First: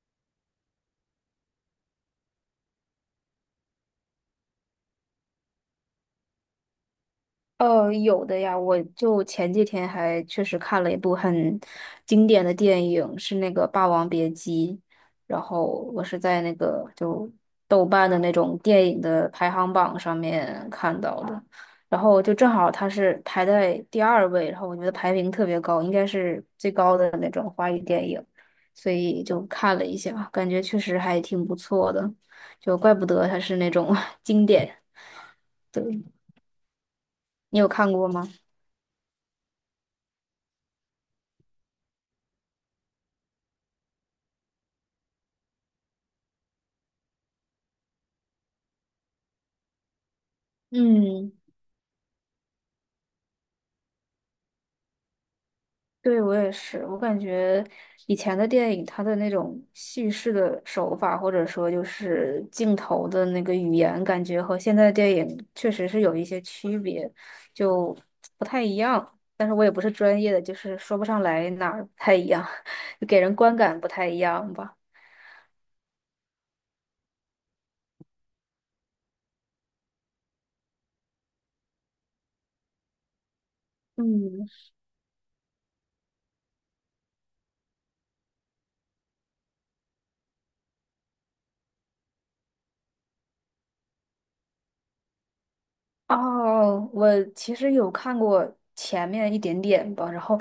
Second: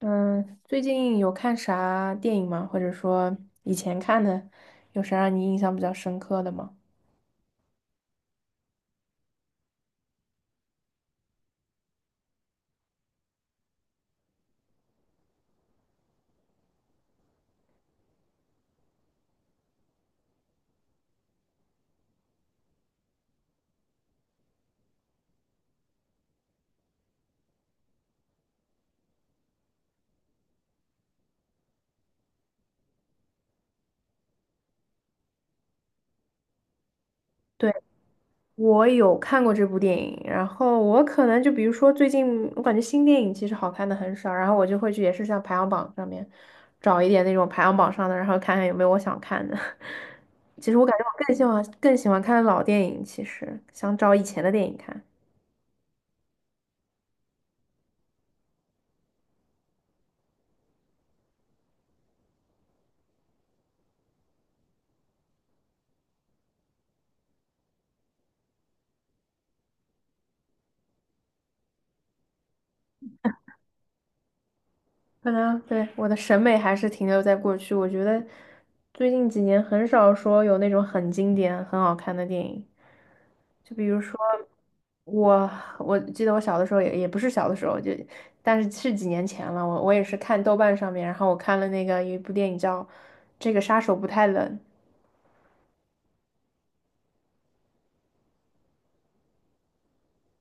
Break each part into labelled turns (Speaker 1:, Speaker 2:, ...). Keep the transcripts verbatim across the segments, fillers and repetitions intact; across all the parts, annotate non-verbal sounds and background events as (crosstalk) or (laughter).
Speaker 1: 嗯，最近有看啥电影吗？或者说以前看的，有啥让你印象比较深刻的吗？
Speaker 2: 呃，有的呀。我就前几天还确实看了一部很经典的电影，是那个《霸王别姬》。然后我是在那个就豆瓣的那种电影的排行榜上面看到的，然后就正好它是排在第二位。然后我觉得排名特别高，应该是最高的那种华语电影，所以就看了一下，感觉确实还挺不错的，就怪不得它是那种 (laughs) 经典。对，你有
Speaker 1: 对，
Speaker 2: 看过吗？
Speaker 1: 我有看过这部电影。然后我可能就比如说最近，我感觉新电影其实好看的很少，然后我就会去也是像排行榜上面找一点那种排行榜上的，然后看看有没有我想看的。(laughs) 其实我感觉我
Speaker 2: 嗯。
Speaker 1: 更喜欢更喜欢看老电影，其实想找以前的电影看。
Speaker 2: 对，我也是，我感觉以前的电影，它的那种叙事的手法，或者说就是镜头的那个语言，感觉和现在的电影确实是有一些区别，就不太一样。但是我也不是专业的，就是说不上来哪儿不太一样，(laughs) 就给人观感不太一样吧。
Speaker 1: 可能对我的审美还是停留在过去，我觉得最近几年很少说有那种很经典、很好看的电影。就比如说
Speaker 2: 嗯，
Speaker 1: 我，我记得我小的时候也也不是小的时候，就但是是几年前了。我我也是看豆瓣上面，然后我看了那个有一部电影叫《这个杀手不太冷》。
Speaker 2: 哦，我其实有看过前面一点点吧。然后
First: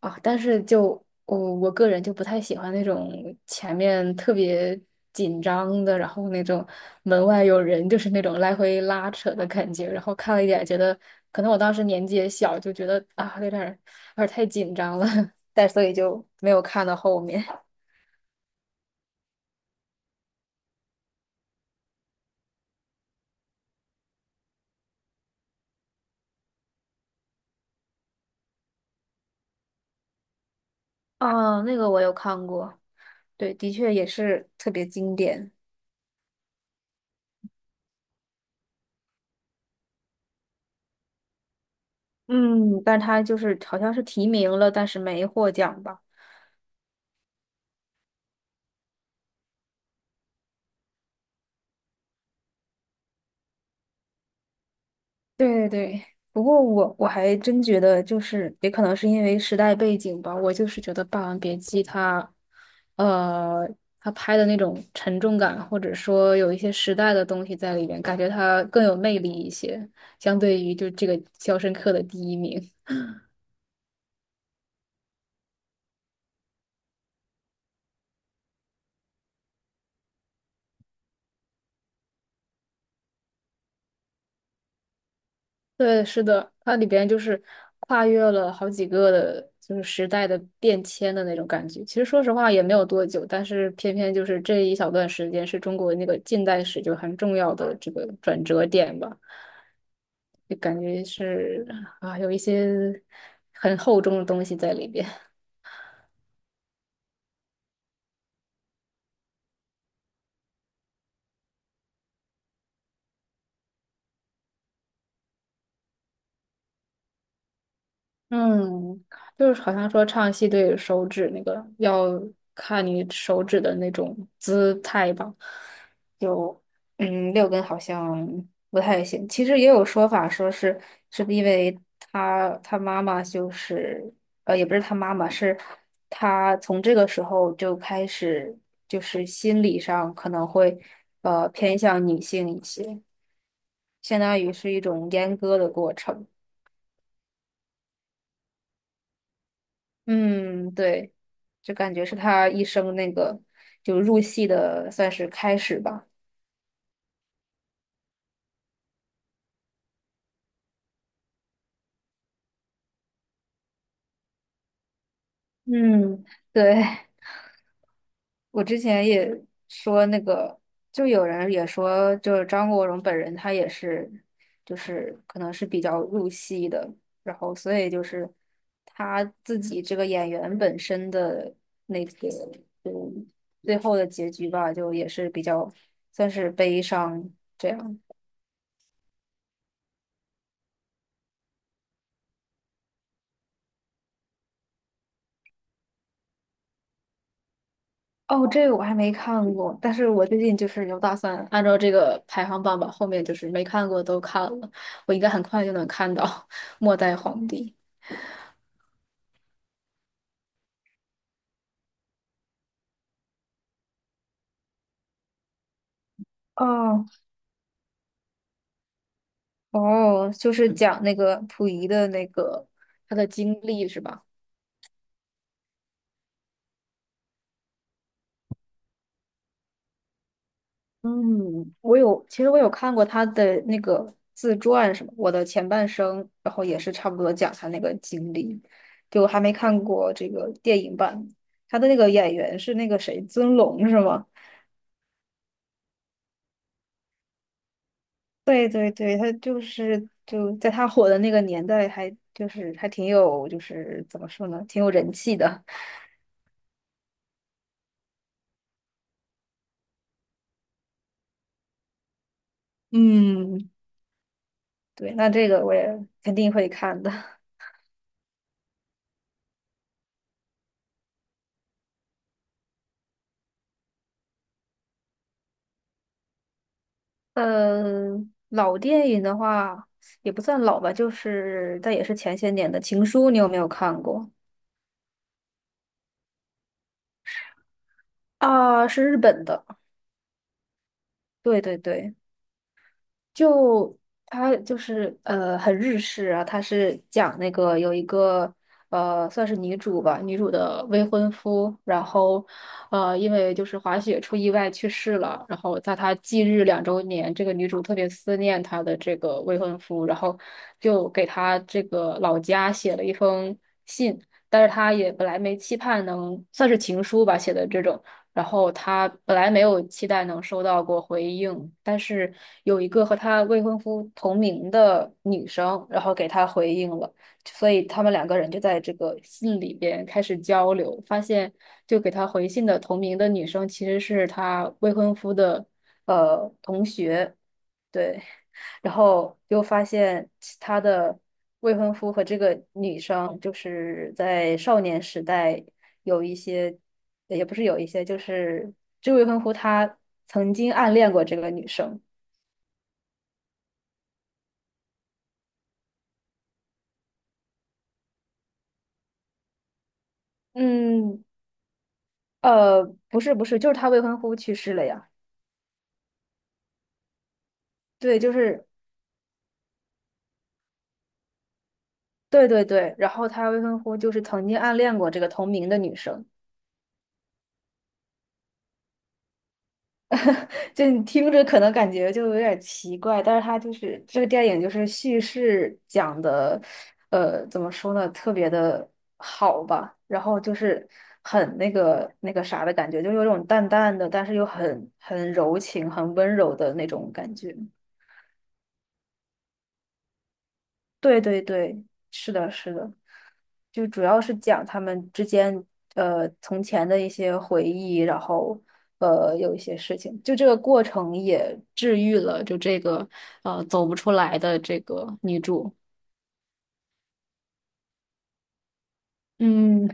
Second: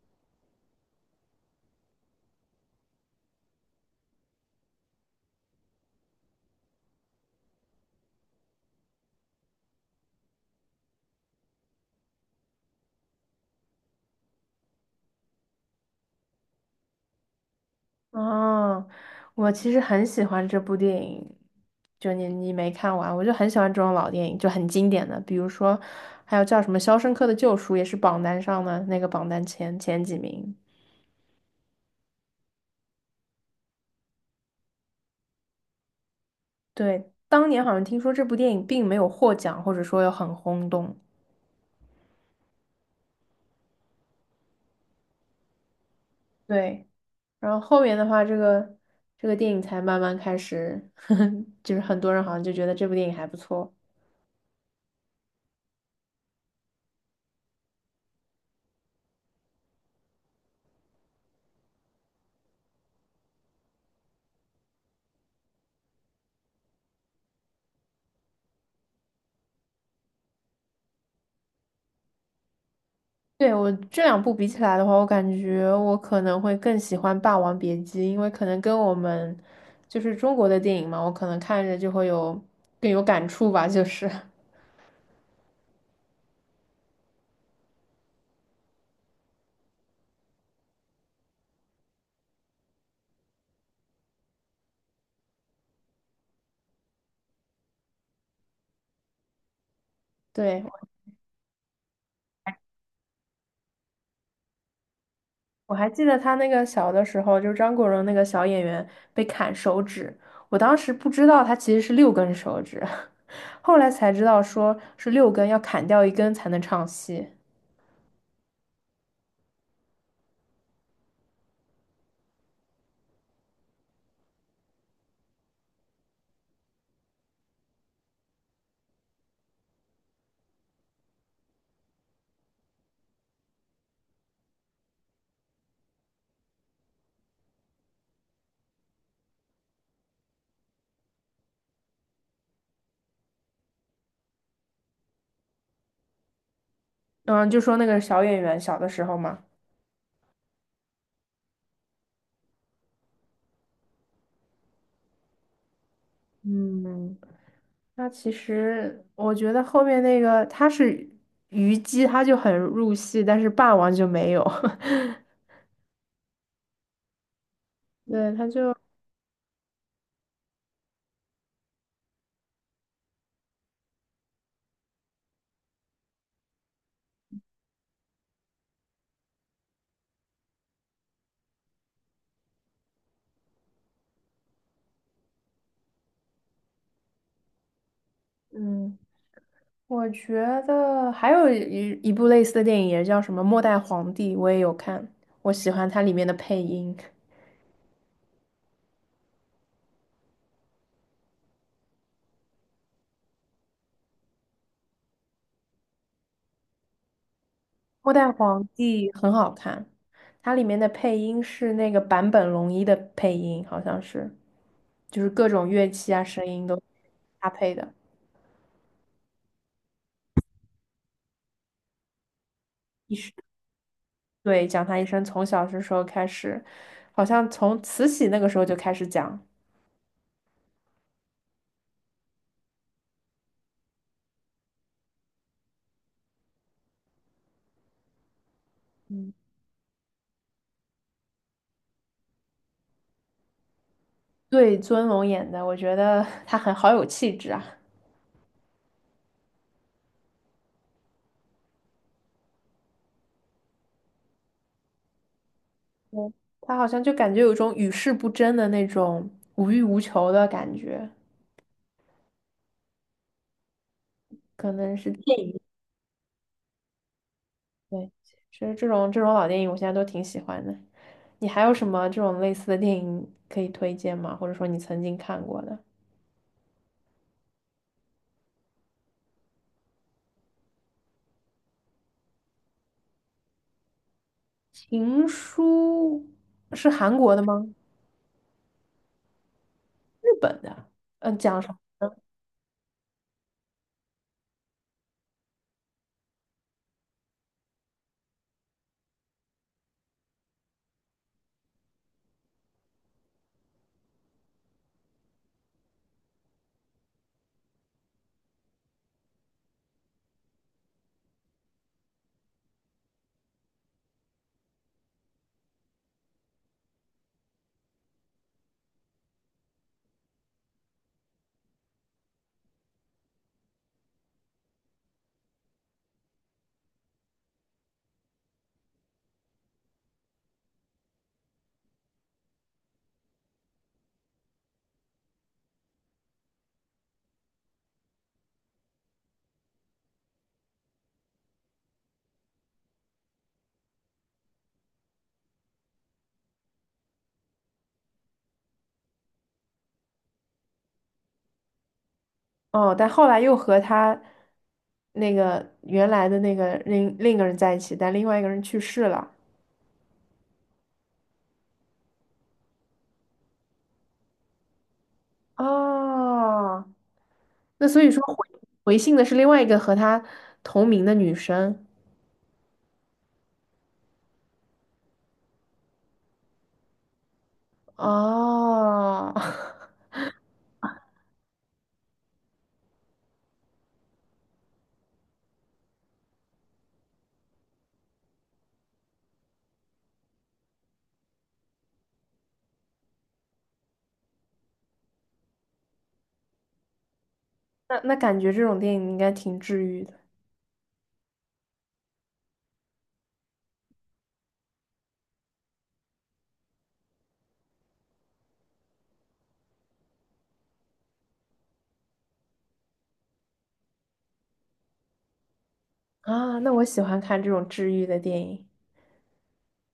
Speaker 2: 啊，但是就我我个人就不太喜欢那种前面特别紧张的，然后那种门外有人，就是那种来回拉扯的感觉。然后看了一点，觉得可能我当时年纪也小，就觉得啊，有点儿有点儿太紧张了，(laughs) 但所以就没有看到后面。
Speaker 1: 哦，我其实很喜欢这部电影，就你你没看完，我就很喜欢这种老电影，就很经典的，比如说还有叫什么《肖申克的救赎》，也是榜单上的那个榜单前前几名。
Speaker 2: 啊，那个我有看过。对，的确也是特别经典。
Speaker 1: 对，当年好像听说这部电影并没有获奖，或者说有很轰动。
Speaker 2: 嗯，但他就是好像是提名了，但是没获奖吧？
Speaker 1: 对，然后后面的话，这个这个电影才慢慢开始，(laughs) 就是很多人好像就觉得这部电影还不错。
Speaker 2: 对对对，不过我我还真觉得，就是也可能是因为时代背景吧，我就是觉得《霸王别姬》它，呃，它拍的那种沉重感，或者说有一些时代的东西在里面，感觉它更有魅力一些，相对于就这个《肖申克的第一名》。
Speaker 1: 对，我这两部比起来的话，我感觉我可能会更喜欢《霸王别姬》，因为可能跟我们就是中国的电影嘛，我可能看着就会有更有感触吧，就是。
Speaker 2: 对，是的，它里边就是跨越了好几个的，就是时代的变迁的那种感觉。其实说实话也没有多久，但是偏偏就是这一小段时间是中国那个近代史就很重要的这个转折点吧，就
Speaker 1: 对，
Speaker 2: 感觉是啊，有一些很厚重的东西在里边。
Speaker 1: 我还记得他那个小的时候，就是张国荣那个小演员被砍手指，我当时不知道他其实是六根手指，(laughs) 后来才知道说是六根要砍掉一根才能唱戏。
Speaker 2: 嗯，就是好像说唱戏对手指那个要看你手指的那种姿态吧，就嗯六根好像不太行。其实也有说法说是是因为他他妈妈就是呃也不是他妈妈是他从这个时候就开始就是心理上可能会呃偏向女性一些，相当于是一种阉割的过程。
Speaker 1: 嗯，就说那个小演员小的时候嘛。
Speaker 2: 嗯，对。就感觉是他一生那个就入戏的算是开始吧。
Speaker 1: 嗯。它其实我觉得后面那个他是虞姬，他就很入戏，但是霸王就没有。(laughs)
Speaker 2: 嗯，对，
Speaker 1: 对，他
Speaker 2: 我
Speaker 1: 就
Speaker 2: 之前也说那个，就有人也说，就是张国荣本人他也是，就是可能是比较入戏的，然后所以就是他自己这个演员本身的那个，就最后的结局吧，就也是比较算是悲伤这样。
Speaker 1: 嗯，我觉得还有一一部类似的电影也叫什么《末代皇帝》，我也有看，我喜欢它里面的配音，
Speaker 2: 哦，这个我还没看过。但是我最近就是有打算按照这个排行榜吧，后面就是没看过都看了，我应该很快就能看到《末代皇帝》。
Speaker 1: 《末代皇帝》很好看，它里面的配音是那个坂本龙一的配音，好像是，就是各种乐器啊声
Speaker 2: (laughs)
Speaker 1: 音都
Speaker 2: 哦，
Speaker 1: 搭配的。
Speaker 2: 哦，就是讲那个溥仪的那个他的经历是吧？
Speaker 1: 对，讲他一生从小是时候开始，好像从慈禧那个时候就开始讲。
Speaker 2: 嗯，我有，其实我有看过他的那个自传什么《我的前半生》，然后也是差不多讲他那个经历，就还没看过这个电影版。他的那个演员是那个谁，尊龙是吗？
Speaker 1: 对，尊龙演的，我觉得 (laughs) 他很好有气质啊。
Speaker 2: 对对对，他就是就在他火的那个年代还就是还挺有就是怎么说呢，挺有人气的。(laughs)
Speaker 1: 嗯，他好像就感觉有一种与世不争的那种无欲无求的感觉，
Speaker 2: 嗯，
Speaker 1: 可能是
Speaker 2: 对，那
Speaker 1: 电
Speaker 2: 这
Speaker 1: 影。
Speaker 2: 个我也肯定会看的。(laughs)
Speaker 1: 对，其实这种这种老电影我现在都挺喜欢的。你还有什么这种类似的电影可以推荐吗？或者说你曾经看过的
Speaker 2: 嗯，老电影的话也不算老吧，就是但也是前些年的《情书》，你有没有看过？
Speaker 1: 《情书》是韩国的吗？
Speaker 2: 啊，是日本的。
Speaker 1: 日本的？嗯，讲
Speaker 2: 对
Speaker 1: 什么？
Speaker 2: 对对。就它就是呃很日式啊。它是讲那个有一个呃算是女主吧，女主的未婚夫，然后呃因为就是滑雪出意外去世了，然后在她忌日两周年，这个女主特别思念她的这个未婚夫，然后就给她这个老家写了一封信。但是她也本来没期盼能算是情书吧写的这种，然后他本来没有期待能收到过回应，但是有一个和他未婚夫同名的女生，然后给他回应了，所以他们两个人就在这个信里边开始交流，发现就给他回信的同名的女生其实是他未婚夫的呃同学。对。然后又发现其他的未婚夫和这个女生就是在少年时代有一些，也不是有一些，就是这未婚夫他曾经暗恋过这个女生。
Speaker 1: 哦，但后来又和他那个原来的那个另另一个人在一起，但另外一个人去世了。
Speaker 2: 嗯，呃，不是不是，就是他未婚夫去世了呀。
Speaker 1: 哦，那所以
Speaker 2: 对，
Speaker 1: 说
Speaker 2: 就
Speaker 1: 回
Speaker 2: 是
Speaker 1: 回信的是另外一个和他同名的女生。
Speaker 2: 对对对，然后他未婚夫就是曾经暗恋过这个同名的女生。
Speaker 1: 哦，(laughs)
Speaker 2: 就你听着可能感觉就有点奇怪，但是它就是这个电影就是叙事讲的，呃，怎么说呢，特别的好吧。然后就是很那个那个啥的感觉，就有种淡淡的，但是又很很柔情、很温柔的那种感觉。
Speaker 1: 那那感觉这种电影应该挺治愈的
Speaker 2: 对对对，是的，是的。就主要是讲他们之间呃从前的一些回忆，然后呃有一些事情，就这个过程也治愈了就这个呃走不出来的这个女主。
Speaker 1: 啊。那我喜欢看这种治愈的电影。
Speaker 2: 嗯，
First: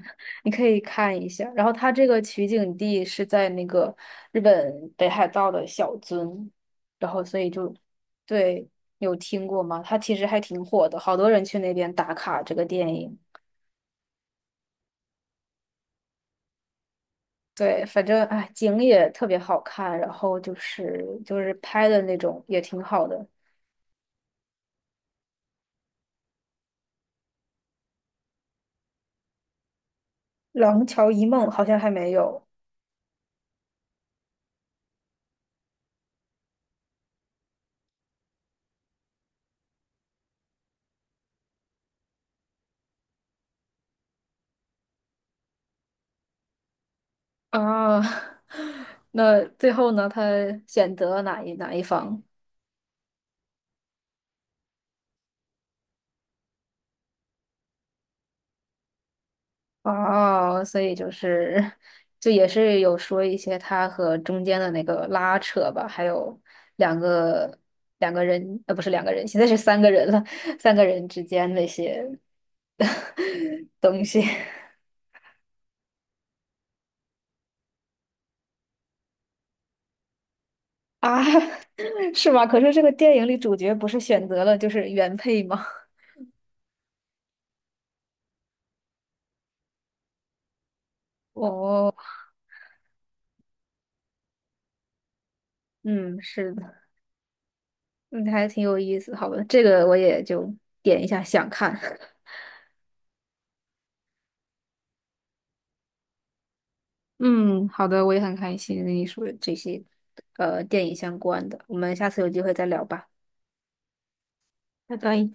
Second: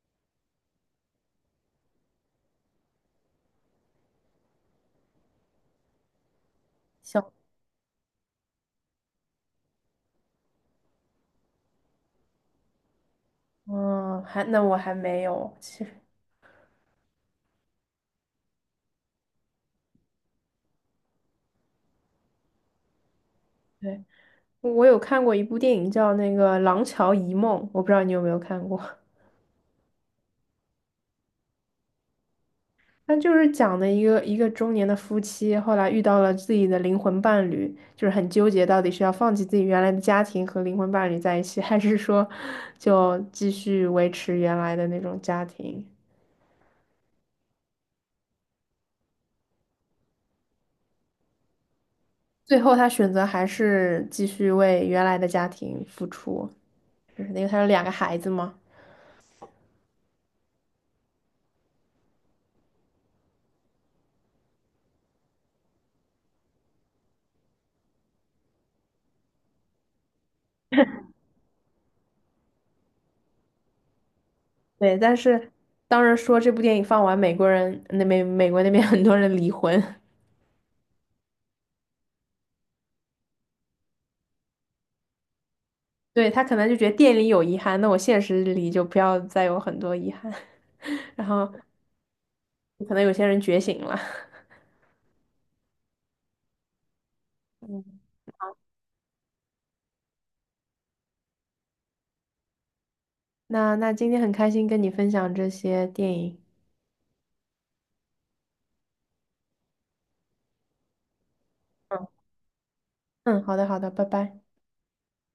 Speaker 2: 你可以看一下。然后它这个取景地是在那个日本北海道的小樽，然后
Speaker 1: 小。
Speaker 2: 所以就对，有听过吗？它其实还挺火的，好多人去那边打卡这个电影。
Speaker 1: 嗯，还那我还没有，其实
Speaker 2: 对，反正哎，景也特别好看，然后就是就是拍的那种也挺好的。
Speaker 1: 对，我有看过一部电影叫那个《廊桥遗梦》，我不知道你有没有看过。
Speaker 2: 《廊桥遗梦》好像还没有
Speaker 1: 他就是讲的一个一个中年的夫妻，后来遇到了自己的灵魂伴侣，就是很纠结，到底是要放弃自己原来的家庭和灵魂伴侣在一起，(laughs) 还是说就继续维持原来的那种家庭。
Speaker 2: 啊。(laughs) 那最后呢，他选择哪一哪一方？
Speaker 1: 最后他选择还是继续为原来的家庭付出，就是因为他有两个孩子嘛。
Speaker 2: 啊？所以就是就也是有说一些他和中间的那个拉扯吧，还有两个两个人，呃，不是两个人，现在是三个人了，三个人之间那些 (laughs) 东西。
Speaker 1: 对，但是当时说这部电影放完，美国人那美美国那边 (laughs) 很多人离婚。
Speaker 2: 啊，(laughs) 是吗？可是这个电影里主角不是选择了就是原配吗？
Speaker 1: 对，他可能就觉得电影里有遗憾，那我现实里就不要再有很多遗憾。(laughs) 然
Speaker 2: (laughs)
Speaker 1: 后
Speaker 2: 哦，
Speaker 1: 可能有些人觉醒了。(laughs)
Speaker 2: 嗯，是的，
Speaker 1: 嗯，
Speaker 2: 嗯，还挺有意思。好吧，这个我也就点一下想看。(laughs)
Speaker 1: 那那今天很开心跟你分享这些电影。
Speaker 2: 嗯，好的，我也很开心跟你说这些呃电影相关的，我们
Speaker 1: 嗯。
Speaker 2: 下次有机会再聊吧。
Speaker 1: 嗯，好的好的，拜拜。
Speaker 2: 拜拜。